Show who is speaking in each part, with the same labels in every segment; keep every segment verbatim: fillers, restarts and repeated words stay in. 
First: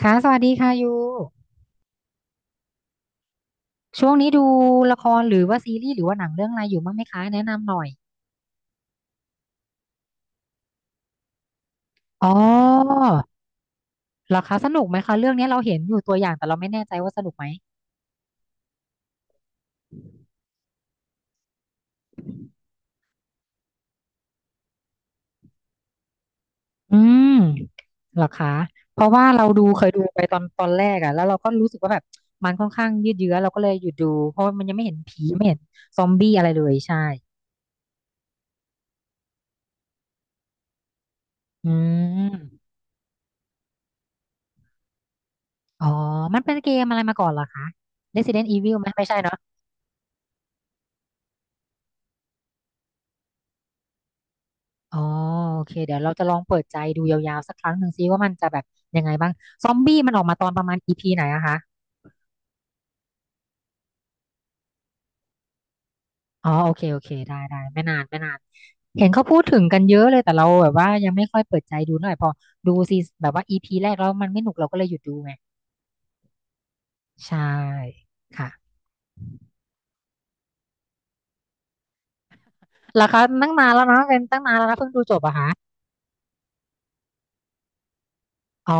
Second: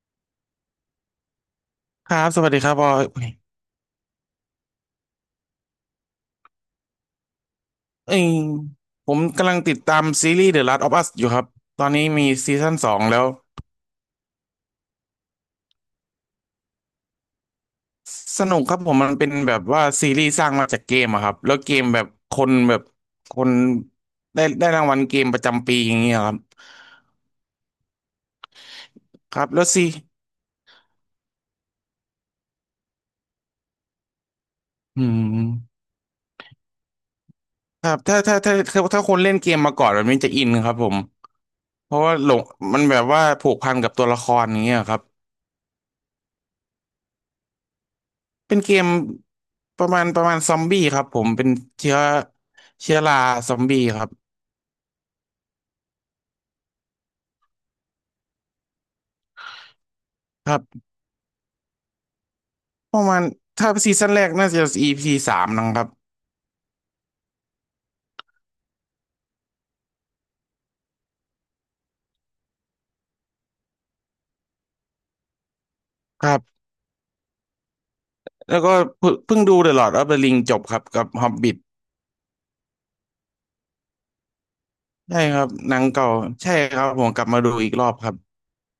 Speaker 1: ค่ะสวัสดีค่ะยู
Speaker 2: ครับสวัสดีครับบอย
Speaker 1: ช่วงนี้ดูละครหรือว่าซีรีส์หรือว่าหนังเรื่องอะไรอยู่บ้างไหมคะแนะนำหน่อย
Speaker 2: เอ้ยผมกำลังติดตามซีรีส์ The Last of Us อยู่ครับ ตอนนี้
Speaker 1: อ๋
Speaker 2: มีซีซั่นสอ
Speaker 1: อ
Speaker 2: งแล้ว
Speaker 1: เหรอคะสนุกไหมคะเรื่องนี้เราเห็นอยู่ตัวอย่างแต่เราไม่แน่ใจว่าสนุกไหม
Speaker 2: สนุกครับผมมันเป็นแบบว่าซีรีส์สร้างมาจากเกมอะครับแล้วเกมแบบคนแบบคนได้ได้รางวัลเกมประจำปีอย่างเงี้ยครับ
Speaker 1: อืมเหรอคะเพราะว่า
Speaker 2: ครั
Speaker 1: เรา
Speaker 2: บ
Speaker 1: ดู
Speaker 2: แล้วซี
Speaker 1: เคยดูไปตอนตอนแรกอะแล้วเราก็รู้สึกว่าแบบมันค่อนข้างยืดเยื้อเราก็เลยหยุดดูเพราะมันยังไม่เห็น
Speaker 2: อื
Speaker 1: ผีไม่เห็น
Speaker 2: ม
Speaker 1: ซอมบี้อะไรเลยใช่
Speaker 2: ครับถ้าถ้าถ้าถ้าถ้าคนเล่นเกมมาก่อนแบบนี้จะอินครับผม
Speaker 1: อื
Speaker 2: เพราะว่าหลง
Speaker 1: ม
Speaker 2: มันแบบว่าผูกพันกับตัวละครอย่างเงี้ยครับ
Speaker 1: อ๋อมันเป็นเกมอะไรมาก่อนเหรอคะ Resident
Speaker 2: เป็นเก
Speaker 1: Evil ไหม
Speaker 2: ม
Speaker 1: ไม่ใช่เนอะ
Speaker 2: ประมาณประมาณซอมบี้ครับผมเป็นเชื้อเชื้อราซอมบี้ครับ
Speaker 1: อ๋อโอเคเดี๋ยวเราจะลองเปิดใจดูยาวๆสักครั้งหนึ่งซิว่ามันจะแบบยังไงบ้างซอมบี้มันออกมาตอ
Speaker 2: ค
Speaker 1: น
Speaker 2: รั
Speaker 1: ป
Speaker 2: บ
Speaker 1: ระมาณ e ีพีไหนอะคะ
Speaker 2: ประมาณถ้าซีซั่นแรกน่าจะ อี พี สามนะครับ
Speaker 1: อ๋อโอเคโอเคได้ได้ไม่นานไม่นานเห็นเขาพูดถึงกันเยอะเลยแต่เราแบบว่ายังไม่ค่อยเปิดใจดูเท่าไหร่พอดูซีแบบว่า e ีพีแรกแล้วมันไม่หนุกเราก็เลยหยุดดูไง
Speaker 2: ครับ
Speaker 1: ใช่ค่ะ
Speaker 2: แล้วก็เพิ่งเพิ่งดู The Lord of the Ring จบครับกับ Hobbit
Speaker 1: เหราคาตั้งนานแล้วนะเป็นตั้งนานแล้วนะเพิ่งดูจ
Speaker 2: ใช่
Speaker 1: บอะ
Speaker 2: ครั
Speaker 1: คะ
Speaker 2: บหนังเก่าใช่ครับผมกลับมาดูอีกรอบครับ
Speaker 1: อ๋อ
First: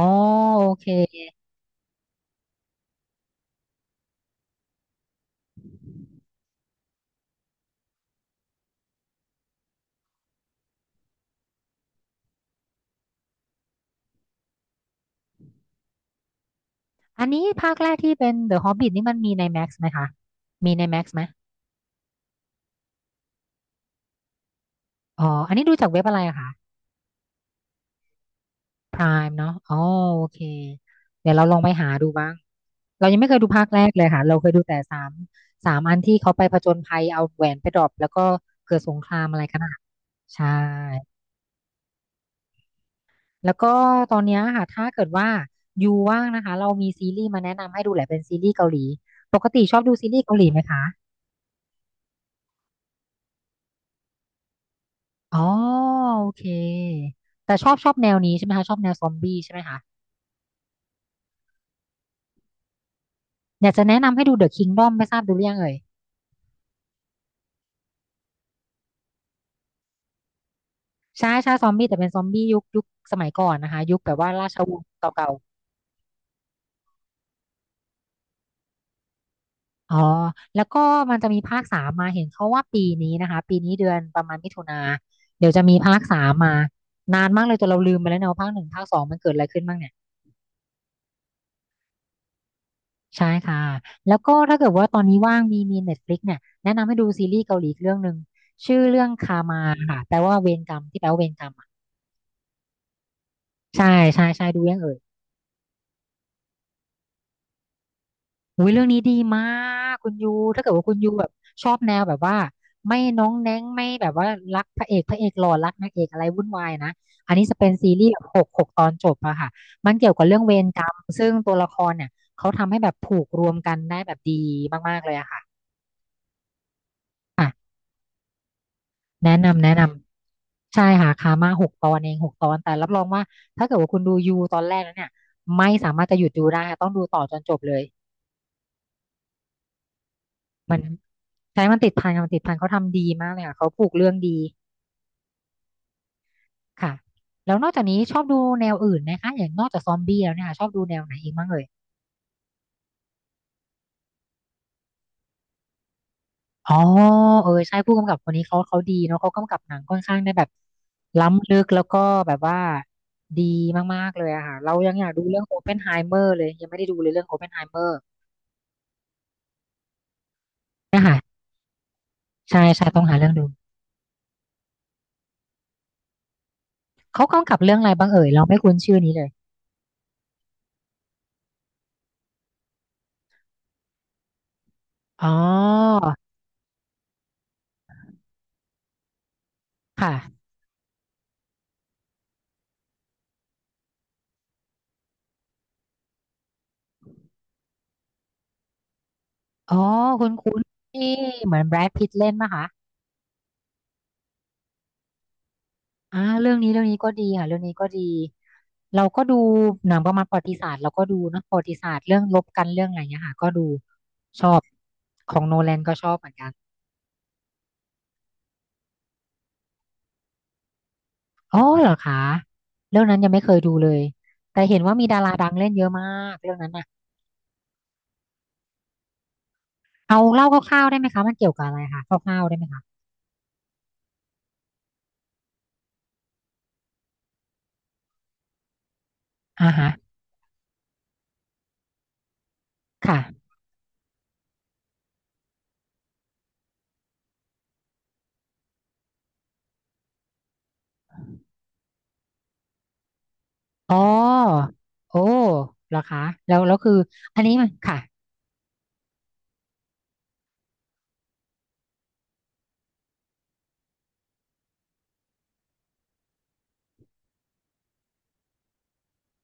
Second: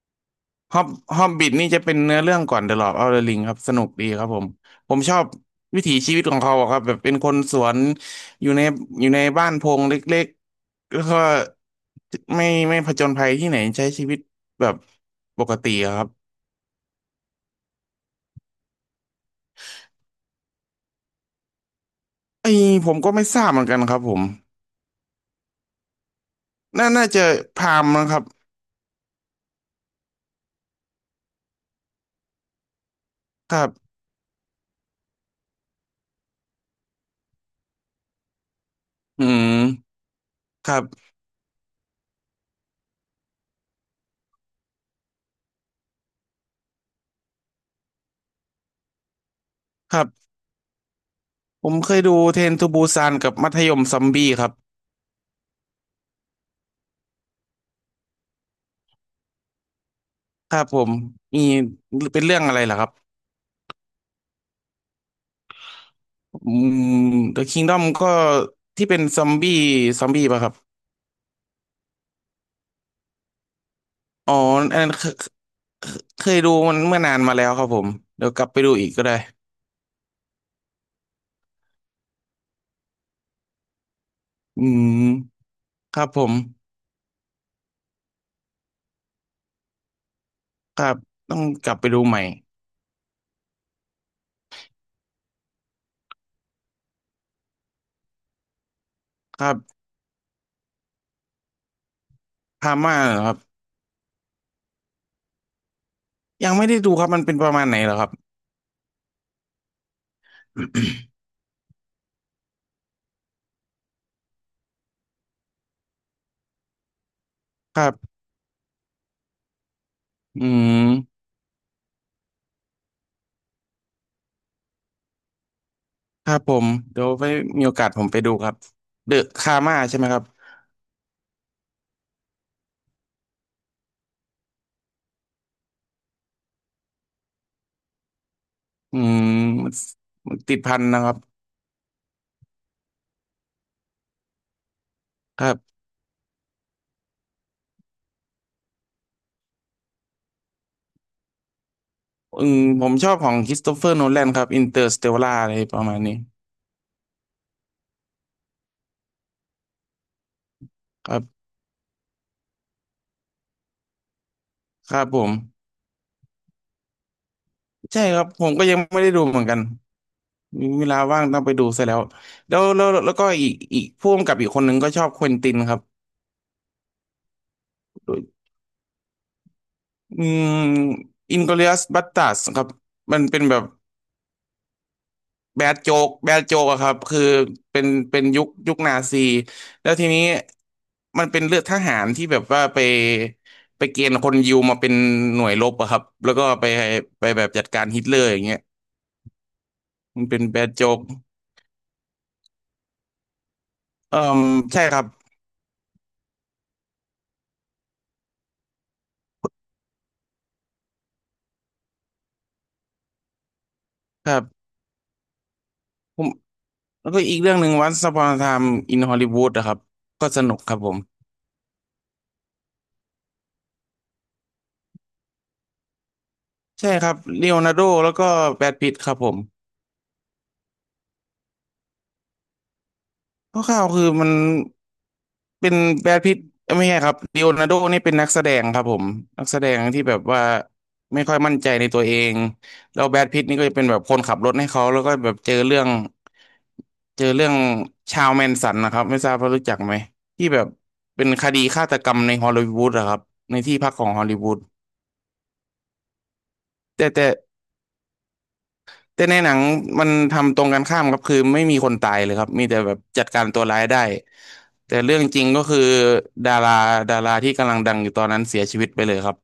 Speaker 1: โอ
Speaker 2: ฮอ
Speaker 1: เค
Speaker 2: บฮอบบิทนี่จะเป็นเนื้อเรื่องก่อนเดอะลอ d ์ออฟเดอะริงครับสนุกดีครับผมผมชอบวิถีชีวิตของเขาอะครับแบบเป็นคนสวนอยู่ในอยู่ในบ้านโพงเล็กๆแล้วก็ไม่ไม่ผจญภัยที่ไหนใช้ชีวิตแบบปกติอะครับ
Speaker 1: อันนี้ภาคแรกที่เป็น เดอะ ฮอบบิท นี่มันมีใน แม็กซ์ ไหมคะมีใน Max ไหม
Speaker 2: ไอ้ผมก็ไม่ทราบเหมือนกันครับผม
Speaker 1: อ๋ออันนี้ดูจากเว็บอะไรอะคะ
Speaker 2: น่าน่าจะพามนะครับ
Speaker 1: พรามเนาะอ๋อโอเคเดี๋ยวเราลองไปหาดูบ้างเรายังไม่เคยดู
Speaker 2: ค
Speaker 1: ภา
Speaker 2: รั
Speaker 1: คแรก
Speaker 2: บ
Speaker 1: เลยค่ะเราเคยดูแต่สามสามอันที่เขาไปผจญภัยเอาแหวนไปดรอปแล้วก็เกิดสงครา
Speaker 2: อื
Speaker 1: มอะไร
Speaker 2: ม
Speaker 1: กันอ่ะใช่
Speaker 2: ครับ
Speaker 1: แล้วก็ตอนเนี้ยค่ะถ้าเกิดว่ายูว่างนะคะเรามีซีรีส์มาแนะนำให้ดูแหละเป็นซีรีส์เกาหลีปกติชอบดู
Speaker 2: ครั
Speaker 1: ซีรีส์
Speaker 2: บ
Speaker 1: เกาหลีไหมคะ
Speaker 2: ผมเคยดูเทรนทูบูซานกับมัธยมซอมบี้ครับ
Speaker 1: อ๋อโอเคแต่ชอบชอบแนวนี้ใช่ไหมคะชอบแนวซอมบี้ใช่ไหมคะ
Speaker 2: ครับผมมีเป็นเรื่องอะไรลหรอครับ
Speaker 1: อยากจะแนะนำให้ดู เดอะ คิงดอม ไม่ทราบดูหรือยังเอ่ย
Speaker 2: อืม The Kingdom ก็ที่เป็นซอมบี้ซอมบี้ป่ะครับ
Speaker 1: ใช่ใช่ซอมบี้แต่เป็นซอมบี้ยุคยุคสมัยก่อนนะคะยุคแบบว่า
Speaker 2: อ๋อ
Speaker 1: ราช
Speaker 2: อัน
Speaker 1: วง
Speaker 2: นั้
Speaker 1: ศ์
Speaker 2: นเค
Speaker 1: เก่า
Speaker 2: เคยดูมันเมื่อนานมาแล้วครับผมเดี๋ยวกลับไปดูอีกก็ได้
Speaker 1: ๆอ๋อแล้วก็มันจะมีภาคสามมาเห็นเขาว่าปีนี้นะคะปีนี้เดือนประมาณมิถุ
Speaker 2: อื
Speaker 1: นา
Speaker 2: ม
Speaker 1: เดี๋ยวจะมีภา
Speaker 2: ค
Speaker 1: ค
Speaker 2: รับผ
Speaker 1: สาม
Speaker 2: ม
Speaker 1: มานานมากเลยจนเราลืมไปแล้วเนอะว่าภาคหนึ่งภาคสองมันเกิดอะไรขึ้นบ้างเนี่ย
Speaker 2: ครับต้องกลับไปดูใหม่
Speaker 1: ใช่ค่ะแล้วก็ถ้าเกิดว่าตอนนี้ว่างมีมีเน็ตฟลิกเนี่ยแนะนำให้ดูซีรีส์เกาหลีอีกเรื่องหนึ่งชื่อเรื่องคา
Speaker 2: ครั
Speaker 1: มา
Speaker 2: บ
Speaker 1: ค่ะแปลว่าเวรกรรมที่แปลว่าเวรกรรมอะ
Speaker 2: พาม่าเหรอครับ
Speaker 1: ใช่ใช่ใช่ดูยังเอ่ย
Speaker 2: ยังไม่ได้ดูครับมันเป็นประมาณไหนเหรอครับ
Speaker 1: อุ้ยเรื่องนี้ดีมากคุณยูถ้าเกิดว่าคุณยูแบบชอบแนวแบบว่าไม่น้องแน้งไม่แบบว่ารักพระเอกพระเอกหล่อรักนางเอกอะไรวุ่นวายนะอันนี้จะเป็น
Speaker 2: ค
Speaker 1: ซี
Speaker 2: รับ
Speaker 1: รีส์แบบหกหกตอนจบอะค่ะมันเกี่ยวกับเรื่อง
Speaker 2: อื
Speaker 1: เวรกรรม
Speaker 2: ม
Speaker 1: ซึ่งตัวละครเนี่ยเขาทำให้แบบผูกรวมกันได้แบบดีมากๆเลยอะค่ะ
Speaker 2: ครับผมเดี๋ยวไปมี
Speaker 1: ค่ะ
Speaker 2: โอกาสผมไปดูครับเดอะ
Speaker 1: แนะ
Speaker 2: คา
Speaker 1: นำแนะ
Speaker 2: ม่า
Speaker 1: น
Speaker 2: ใช่ไหมครับ
Speaker 1: ำใช่ค่ะคามาหกตอนเองหกตอนแต่รับรองว่าถ้าเกิดว่าคุณดูยูตอนแรกแล้วเนี่ยไม่สามารถจะหยุดดูได้ค่ะต้องดูต่อจนจบเลย
Speaker 2: อืมมันมันติดพั
Speaker 1: มัน
Speaker 2: นนะครับ
Speaker 1: ใช้มันติดพันค่ะมันติดพันเขาทำดีมากเลยค่ะเขาผูกเรื่องดี
Speaker 2: ครับ
Speaker 1: ค่ะแล้วนอกจากนี้ชอบดูแนวอื่นไหมคะอย่างนอกจากซอมบี้แล้วเนี่ยค่ะชอบดูแนวไหนอีกบ้างเอ่ย
Speaker 2: อืมผมชอบของค h ิสโตเฟอร์โนแลนครับอินเตอร์สเตลล่าอะไรประมาณนี้
Speaker 1: อ๋อเออใช่ผู้กำกับคนนี้เขาเขาดีเนาะเขากำกับหนังค่อนข้างได้แบบ
Speaker 2: ครับ
Speaker 1: ล้ำลึกแล้วก็แบบว่าดีมากๆเลยอะค่ะเรายั
Speaker 2: ค
Speaker 1: ง
Speaker 2: รั
Speaker 1: อ
Speaker 2: บ
Speaker 1: ยาก
Speaker 2: ผ
Speaker 1: ดู
Speaker 2: ม
Speaker 1: เรื่องโอเพนไฮเมอร์เลยยังไม่ได้ดูเลยเรื่องโอเพนไฮเมอร์
Speaker 2: ใช่ครับผมก็ยังไม่ได้ดูเหมือนกันมีเวลา
Speaker 1: เนี่ยค่ะ
Speaker 2: ว่างต้องไปดูซะแล้วแล้
Speaker 1: ใช่
Speaker 2: วแล้
Speaker 1: ใช่
Speaker 2: ว
Speaker 1: ต้อง
Speaker 2: แล้
Speaker 1: หา
Speaker 2: วก็
Speaker 1: เรื่องดู
Speaker 2: อีกอีกพ่วงกับอีกคนหนึ่งก็ชอบเควินตินครับ
Speaker 1: เขากำกับเรื่องอะไรบ้างเอ่ยเราไม่คุ้นชื่อนี้เลย
Speaker 2: อืมอินกลอริอัสบัสตาร์ดครับมันเป็นแบบ
Speaker 1: อ๋อ
Speaker 2: แบดโจกแบดโจกอะครับคือเป็นเป็นยุคยุคนาซีแล้วทีนี้
Speaker 1: ค่ะ
Speaker 2: มันเป็นเลือดทหารที่แบบว่าไปไปเกณฑ์คนยิวมาเป็นหน่วยรบอะครับแล้วก็ไปไปแบบจัดการฮิตเลอร์อย่างเงี้ย
Speaker 1: อ๋อ
Speaker 2: มั
Speaker 1: ค
Speaker 2: นเป็นแบ
Speaker 1: ุ้น
Speaker 2: ดโจก
Speaker 1: ที่เหมือนแบรดพิตเล่นนะคะ
Speaker 2: เอ่มใช่ครับ
Speaker 1: อ่าเรื่องนี้เรื่องนี้ก็ดีค่ะเรื่องนี้ก็ดีเราก็ดูหนังประมาณประวัติศาสตร์เราก็ดูเนอะประวัติศาสตร์เรื่องรบกันเรื่องอะไรเงี้ยค่ะก็ดู
Speaker 2: ครั
Speaker 1: ชอบ
Speaker 2: บ
Speaker 1: ของโนแลนก็ชอบ
Speaker 2: ผ
Speaker 1: เห
Speaker 2: ม
Speaker 1: มือนกัน
Speaker 2: แล้วก็อีกเรื่องหนึ่งวันส Upon a Time in Hollywood อะครับก็สนุกครับผม
Speaker 1: อ๋อเหรอคะเรื่องนั้นยังไม่เคยดูเลยแต่เห็นว่ามีดาราดังเล่นเยอะมากเรื่องนั้น
Speaker 2: ใช่
Speaker 1: อะ
Speaker 2: ครับเลโอนาร์โดแล้วก็แบรดพิตต์ครับผม
Speaker 1: เอาเล่าคร่าวๆได้ไหมคะมันเกี่ยวกับอะไรคะคร่าวๆได้ไหมคะ
Speaker 2: คร่าวๆคือมันเป็นแบรดพิตต์เอ้ยไม่ใช่ครับลีโอนาร์โดนี่เป็นนักแสดงครับผมนักแส
Speaker 1: อ่า
Speaker 2: ดง
Speaker 1: ฮะ
Speaker 2: ที่แบบว่าไม่ค่อยมั่นใจในตัวเองแล้วแบรดพิต
Speaker 1: ค่ะ
Speaker 2: ต์นี่ก็จะเป็นแบบคนขับรถให้เขาแล้วก็แบบเจอเรื่องเจอเรื่องชาวแมนสันนะครับไม่ทราบว่ารู้จักไหมที่แบบเป็นคดีฆาตกรรมในฮอลลีวูดอะครับในที่พัก
Speaker 1: อ๋อ
Speaker 2: ของฮอลลีวูด
Speaker 1: โอ้เหรอคะแล้วแล้วคือ
Speaker 2: แต่แต่
Speaker 1: อันนี้มันค่ะ
Speaker 2: แต่ในหนังมันทำตรงกันข้ามครับคือไม่มีคนตายเลยครับมีแต่แบบจัดการตัวร้ายได้แต่เรื่องจริงก็คือดาราดาราที่กำลังดังอยู่ตอนนั้นเสียชีวิตไปเลยครับ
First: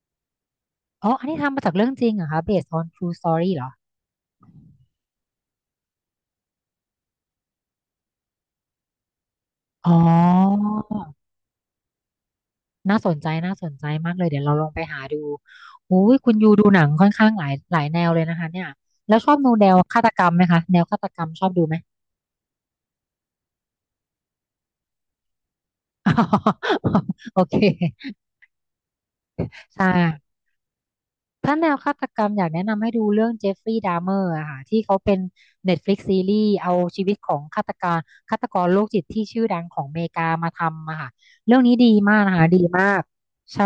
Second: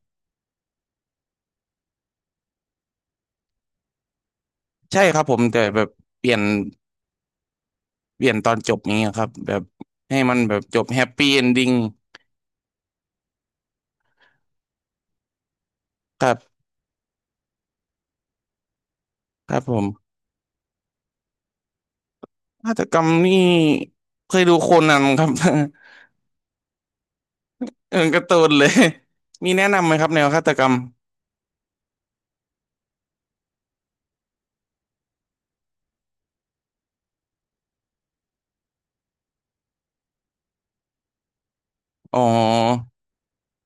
Speaker 1: อ๋อ อันนี้ทำมาจากเรื่องจริงเหรอคะ เบสด์ ออน ทรู สตอรี่ เหรอ
Speaker 2: ใช่ครับผมแต่แบบเปลี่ยนเปลี่ยนตอนจบนี้ครับแบบ
Speaker 1: อ๋
Speaker 2: ให้มันแบบ
Speaker 1: อ
Speaker 2: จบแฮปปี้เอนดิ้ง
Speaker 1: น่าสนใจ น่าสนใจมากเลย เดี๋ยวเราลองไปหาดู อุ้ย
Speaker 2: ค
Speaker 1: คุ
Speaker 2: รั
Speaker 1: ณยู
Speaker 2: บ
Speaker 1: ดูหนังค่อนข้างหลายหลายแนวเลยนะคะเนี่ยแล้วชอบดู
Speaker 2: ครับ
Speaker 1: แน
Speaker 2: ผ
Speaker 1: ว
Speaker 2: ม
Speaker 1: ฆาตกรรมไหมคะ แนวฆาตกรรมชอบดูไหม
Speaker 2: ฆาตกรรมนี่เคยดูโคนันครับ
Speaker 1: โอเค
Speaker 2: เออการ์ตูนเลยมีแนะ
Speaker 1: ใช่
Speaker 2: นำไหมครับแนวฆาตกรรม
Speaker 1: ถ้าแนวฆาตกรรมอยากแนะนำให้ดูเรื่องเจฟฟรีย์ดา m เมอร์อะค่ะที่เขาเป็น เน็ตฟลิกซ์ ซีรีส์เอาชีวิตของฆาตกรฆาตกรโรคจิตที่ชื่อดังของอเมริกามาทำอะค่ะเรื่องนี้ดีมา
Speaker 2: อ๋
Speaker 1: กนะคะดี
Speaker 2: อ
Speaker 1: มากใช่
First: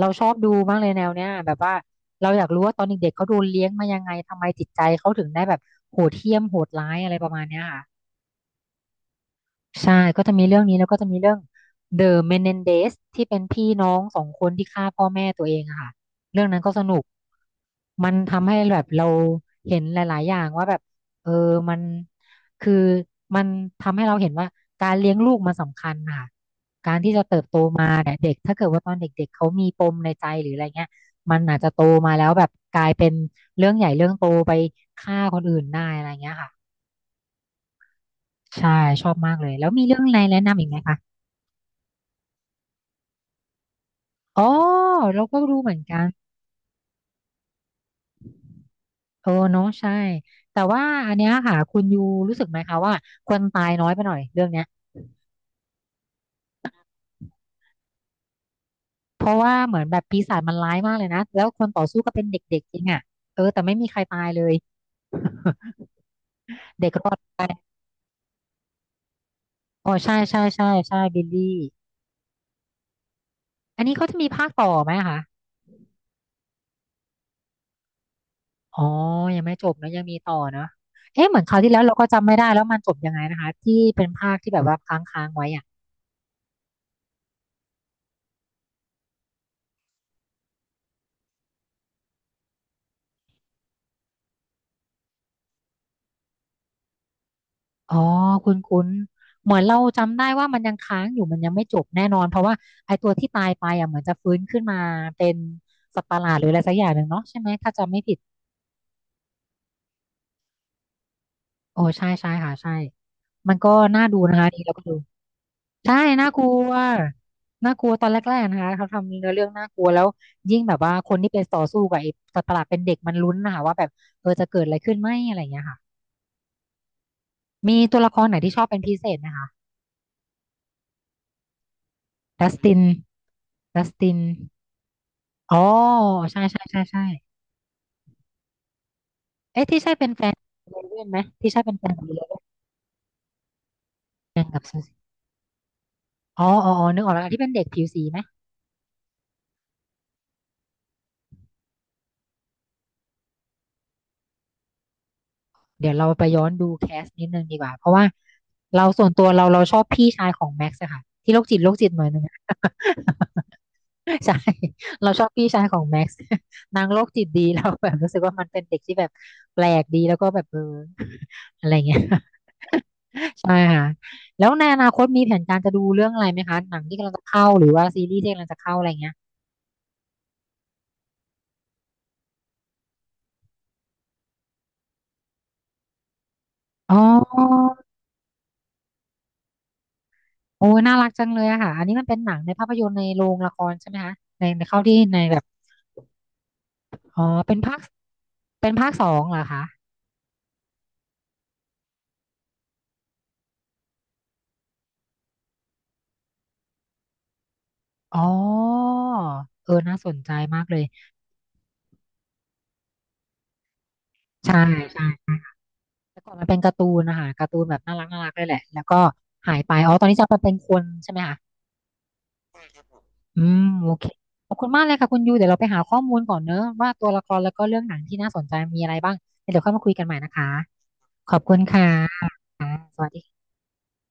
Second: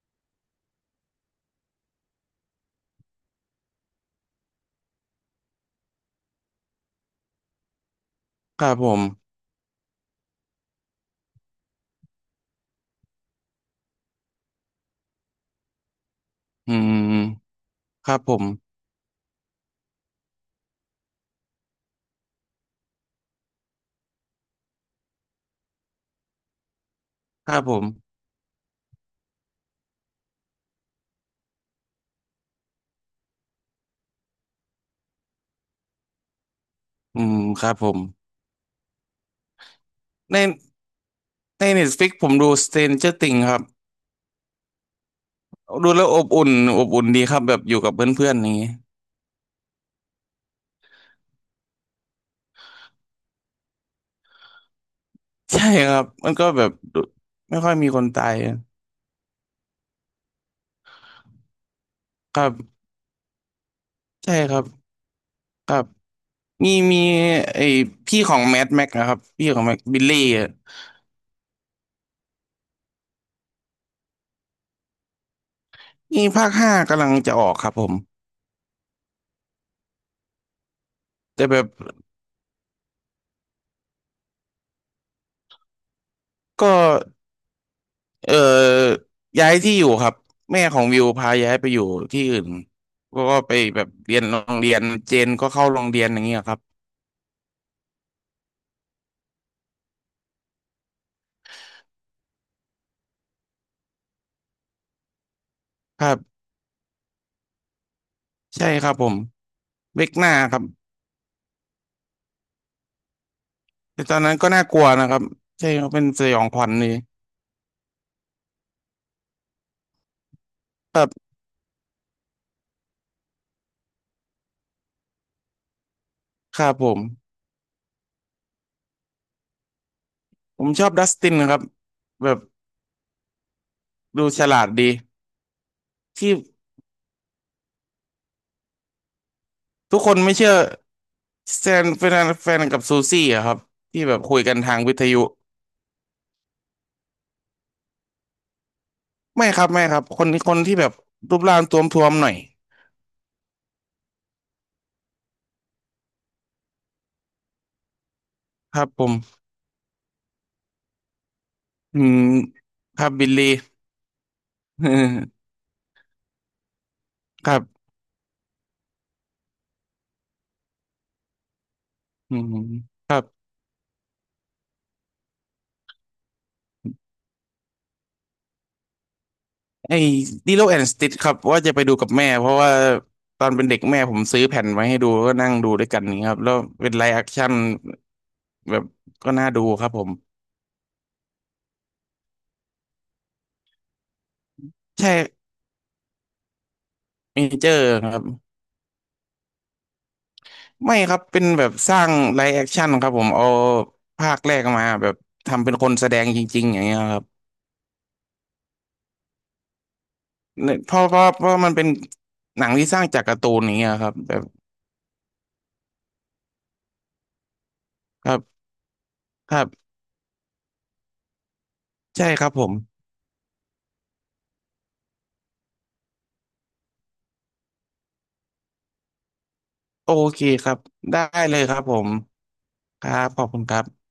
Speaker 1: เราชอบดูมากเลยแนวเนี้ยแบบว่าเราอยากรู้ว่าตอนเด็กๆเขาโดนเลี้ยงมายังไงทำไมจิตใจเขาถึงได้แบบโหดเหี้ยมโหดร้ายอะไรประมาณเนี้ยค่ะ
Speaker 2: ครับผม
Speaker 1: ใช่ก็จะมีเรื่องนี้แล้วก็จะมีเรื่อง เดอะ เมเนนเดซ ที่เป็นพี่น้องสองคนที่ฆ่าพ่อแม่ตัวเองอะค่ะเรื่องนั้นก็
Speaker 2: อื
Speaker 1: สนุก
Speaker 2: มค
Speaker 1: มัน
Speaker 2: รับผม
Speaker 1: ทำให้แบบเราเห็นหลายๆอย่างว่าแบบเออมันคือมันทำให้เราเห็นว่าการเลี้ยงลูกมันสำคัญค่ะ
Speaker 2: ค
Speaker 1: โต
Speaker 2: รับผม
Speaker 1: มาเนี่ยเด็กถ้าเกิดว่าตอนเด็กๆเขามีปมในใจหรืออะไรเงี้ยมันอาจจะโตมาแล้วแบบกลายเป็นเรื่องใหญ่เรื่องโตไปฆ่าคนอื่นได้อะไรเงี้ยค่ะ
Speaker 2: อืมครับผม
Speaker 1: ใช่ชอบมากเลยแล้วมีเรื่องอะไร
Speaker 2: ใน
Speaker 1: แนะนำอีกไหมคะ
Speaker 2: ใน Netflix ผมดู Stranger Things ครับ
Speaker 1: อ๋อเราก็รู้เหมือน
Speaker 2: ดู
Speaker 1: กั
Speaker 2: แล้
Speaker 1: น
Speaker 2: วอบอุ่นอบอุ่นดีครับแบบอยู่กับเพื่อนๆอย่างนี้
Speaker 1: เออเนาะใช่แต่ว่าอันเนี้ยค่ะคุณยูรู้สึกไหมคะว่าคนตายน้อยไปหน่อยเรื่องเนี้ย
Speaker 2: ใช่ครับมันก็แบบดูไม่ค่อยมีคนตาย
Speaker 1: เพราะว่าเหมือนแบบปีศาจมันร้ายมากเลยนะแล้วคนต่อสู้ก็เป็น
Speaker 2: ครั
Speaker 1: เด็กๆเอง
Speaker 2: บ
Speaker 1: อ่ะเออแต่ไม่มีใครตาย
Speaker 2: ใช่
Speaker 1: เล
Speaker 2: ค
Speaker 1: ย
Speaker 2: รับครับมี
Speaker 1: เด็ก
Speaker 2: มี
Speaker 1: รอดไป
Speaker 2: ไอพี่ของแม d แม็กนะครับพี่ของแม็ก
Speaker 1: อ๋อ
Speaker 2: บิล
Speaker 1: ใช่
Speaker 2: ลี่
Speaker 1: ใช่
Speaker 2: อะ
Speaker 1: ใช่ใช่บิลลี่อันนี้เขาจะมีภาคต่อไหมคะ
Speaker 2: นี่ภาคห้ากำลังจะออกครับผม
Speaker 1: อ๋อยังไม่จบนะยังมีต่อเนอะเอ๊ะเหมือ
Speaker 2: แต่
Speaker 1: นครา
Speaker 2: แบ
Speaker 1: ว
Speaker 2: บ
Speaker 1: ที่แล้วเราก็จำไม่ได้แล้วมันจบยังไงนะคะที่เป็นภาคที่แบบว่าค้างๆไว้อะ
Speaker 2: ก็เอ่อย้ายที่อยู่ครับแม่ของวิวพาย้ายไปอยู่ที่อื่นก็ก็ไปแบบเรียนโรงเรียนเจนก็เข้าโรงเรียนอย่างเงี้ยครับ
Speaker 1: อ๋อคุณคุ้นๆเหมือนเราจำได้ว่ามันยังค้างอยู่มันยังไม่จบแน่นอนเพราะว่าไอ้ตัวที่ตายไปอ่ะเหมือนจะฟื้นขึ้นมาเป็นสั
Speaker 2: ค
Speaker 1: ตว์ป
Speaker 2: รั
Speaker 1: ระหลาดห
Speaker 2: บ
Speaker 1: รืออะไรสักอย่างหนึ่งเนาะใช่ไหมถ้าจำไม่ผิด
Speaker 2: ใช่ครับผมเวกหน้าครับ
Speaker 1: โอ้ใช่ใช่ค่ะใช่มันก็น่า
Speaker 2: แต่ต
Speaker 1: ดู
Speaker 2: อนนั้
Speaker 1: นะ
Speaker 2: น
Speaker 1: คะ
Speaker 2: ก็
Speaker 1: นี่
Speaker 2: น่า
Speaker 1: เรา
Speaker 2: ก
Speaker 1: ก็
Speaker 2: ลัว
Speaker 1: ดู
Speaker 2: นะครับใช่ครับ
Speaker 1: ใช่
Speaker 2: เป็นส
Speaker 1: น่า
Speaker 2: ย
Speaker 1: ก
Speaker 2: อ
Speaker 1: ลั
Speaker 2: งขวัญ
Speaker 1: ว
Speaker 2: นี่
Speaker 1: น่ากลัวตอนแรกๆนะคะเขาทำเนื้อเรื่องน่ากลัวแล้วยิ่งแบบว่า
Speaker 2: ครั
Speaker 1: คน
Speaker 2: บ
Speaker 1: ที่เป็นต่อสู้กับไอ้สัตว์ประหลาดเป็นเด็กมันลุ้นนะคะว่าแบบเออจะเกิดอะไรขึ้นไหมอะไรอย่างเงี้ยค่ะ
Speaker 2: ครับผม
Speaker 1: มีตัวละครไหนที่ชอบเป็นพิเศษนะคะ
Speaker 2: ผมชอบดัสตินนะครับแบบ
Speaker 1: ดัสตินดัสติน
Speaker 2: ดูฉลาดดี
Speaker 1: อ๋อ
Speaker 2: ที่
Speaker 1: ใช่ใช่ใช่ใช่เอ๊ะที่ใช่
Speaker 2: ทุก
Speaker 1: เป็
Speaker 2: ค
Speaker 1: น
Speaker 2: น
Speaker 1: แฟ
Speaker 2: ไม่
Speaker 1: น
Speaker 2: เชื่อ
Speaker 1: เลเว่นไหมที่ใช่
Speaker 2: แซ
Speaker 1: เป็นแฟ
Speaker 2: น
Speaker 1: นของ
Speaker 2: เป็น
Speaker 1: เลเว่น
Speaker 2: แฟนกับซูซี่อะครับที่แบบ
Speaker 1: แฟ
Speaker 2: คุย
Speaker 1: น
Speaker 2: กัน
Speaker 1: กับ
Speaker 2: ทา
Speaker 1: ซู
Speaker 2: งวิ
Speaker 1: ซี่
Speaker 2: ทยุ
Speaker 1: อ๋ออ๋ออ๋อนึกออกแล้วที่เป็นเด็กผิวสีไหม
Speaker 2: ไม่ครับไม่ครับคนที่คนที่แบบรูปร่างท้วมๆหน่อย
Speaker 1: เดี๋ยวเราไปย้อนดูแคสนิดนึงดีกว่าเพราะว่า
Speaker 2: ค
Speaker 1: เรา
Speaker 2: รับผ
Speaker 1: ส่วน
Speaker 2: ม
Speaker 1: ตัวเราเราชอบพี่ชายของแม็กซ์อะค่ะที่โรคจิตโรคจิต
Speaker 2: อื
Speaker 1: หน่อยนึ
Speaker 2: ม
Speaker 1: งอะ
Speaker 2: ครับบิลลี่
Speaker 1: ใช่ เราชอบพี่ชายของแม็กซ์ นางโรคจิตดี
Speaker 2: ค รับ
Speaker 1: เราแบบรู้สึกว่ามันเป็นเด็กที่แบบแปลกดีแล้วก็แบบเออ อะไรเงี้ย
Speaker 2: อืม
Speaker 1: ใช่ค่ะแล้วในอนาคตมีแผนการจะดูเรื่องอะไรไหมคะหนังที่กำลังจะเข้าหรือว่าซีรีส์ที่กำลังจะเข้าอะไรเงี้ย
Speaker 2: ไอ้ดิโลแอนด์สติทครับว่าจะไปดูกับแม่เพราะว่าตอนเป็นเด็กแม่ผมซื้อแผ่นไว้ให้ดูก็นั่งดูด้วยกันนี่างเงี้ยครับแล้วเป็
Speaker 1: อ๋
Speaker 2: น
Speaker 1: อ
Speaker 2: ไลฟ์แอคชั่นแบบก็น่าดูครับผม
Speaker 1: โอ้ยน่ารักจังเลยอะค่ะอันนี้มันเป็นหนังในภาพยนตร์ในโรงละครใช่ไหมคะในในเข้าที่
Speaker 2: ใช่
Speaker 1: ในแบบอ๋อ
Speaker 2: เม
Speaker 1: เป็น
Speaker 2: เจอ
Speaker 1: ภาค
Speaker 2: ร์ครับ
Speaker 1: เป็นภาคสองเหรอคะ
Speaker 2: ไม่ครับเป็นแบบสร้างไลฟ์แอคชั่นครับผมเอาภาคแรกมาแบบทำเป็นคนแสดงจริงๆอย่างเงี้ยครับ
Speaker 1: อ๋อเออน่าสนใจมากเล
Speaker 2: เนี่ย
Speaker 1: ย
Speaker 2: เพราะเพราะเพราะมันเป็นหนังที่สร้างจากการ์ตูนอย่างเงี้ยครับแบบ
Speaker 1: ใช่ใช่ แต่ก่อนมันเป็นการ์ตูนนะคะการ์ตูนแบบน่ารักน่า
Speaker 2: ค
Speaker 1: รัก
Speaker 2: รั
Speaker 1: เลยแหละ
Speaker 2: บ
Speaker 1: แล้วก็
Speaker 2: ค
Speaker 1: หาย
Speaker 2: รั
Speaker 1: ไปอ๋
Speaker 2: บ
Speaker 1: อตอนนี้จะมาเป็นคนใช่ไหมคะ
Speaker 2: ใช่ครับผม
Speaker 1: อืมโอเคขอบคุณมากเลยค่ะคุณยูเดี๋ยวเราไปหาข้อมูลก่อนเนอะว่าตัวละครแล้วก็เรื่องหนังที่น่าสนใจมีอะไรบ้างเดี๋ยวค่อยมาคุยกัน
Speaker 2: โอ
Speaker 1: ใหม่นะ
Speaker 2: เค
Speaker 1: คะ
Speaker 2: ครับได้
Speaker 1: ขอบคุ
Speaker 2: เล
Speaker 1: ณ
Speaker 2: ยครับ
Speaker 1: ค่ะ
Speaker 2: ผม
Speaker 1: ส
Speaker 2: ค
Speaker 1: วัส
Speaker 2: รับ
Speaker 1: ดี
Speaker 2: ขอบคุณครับ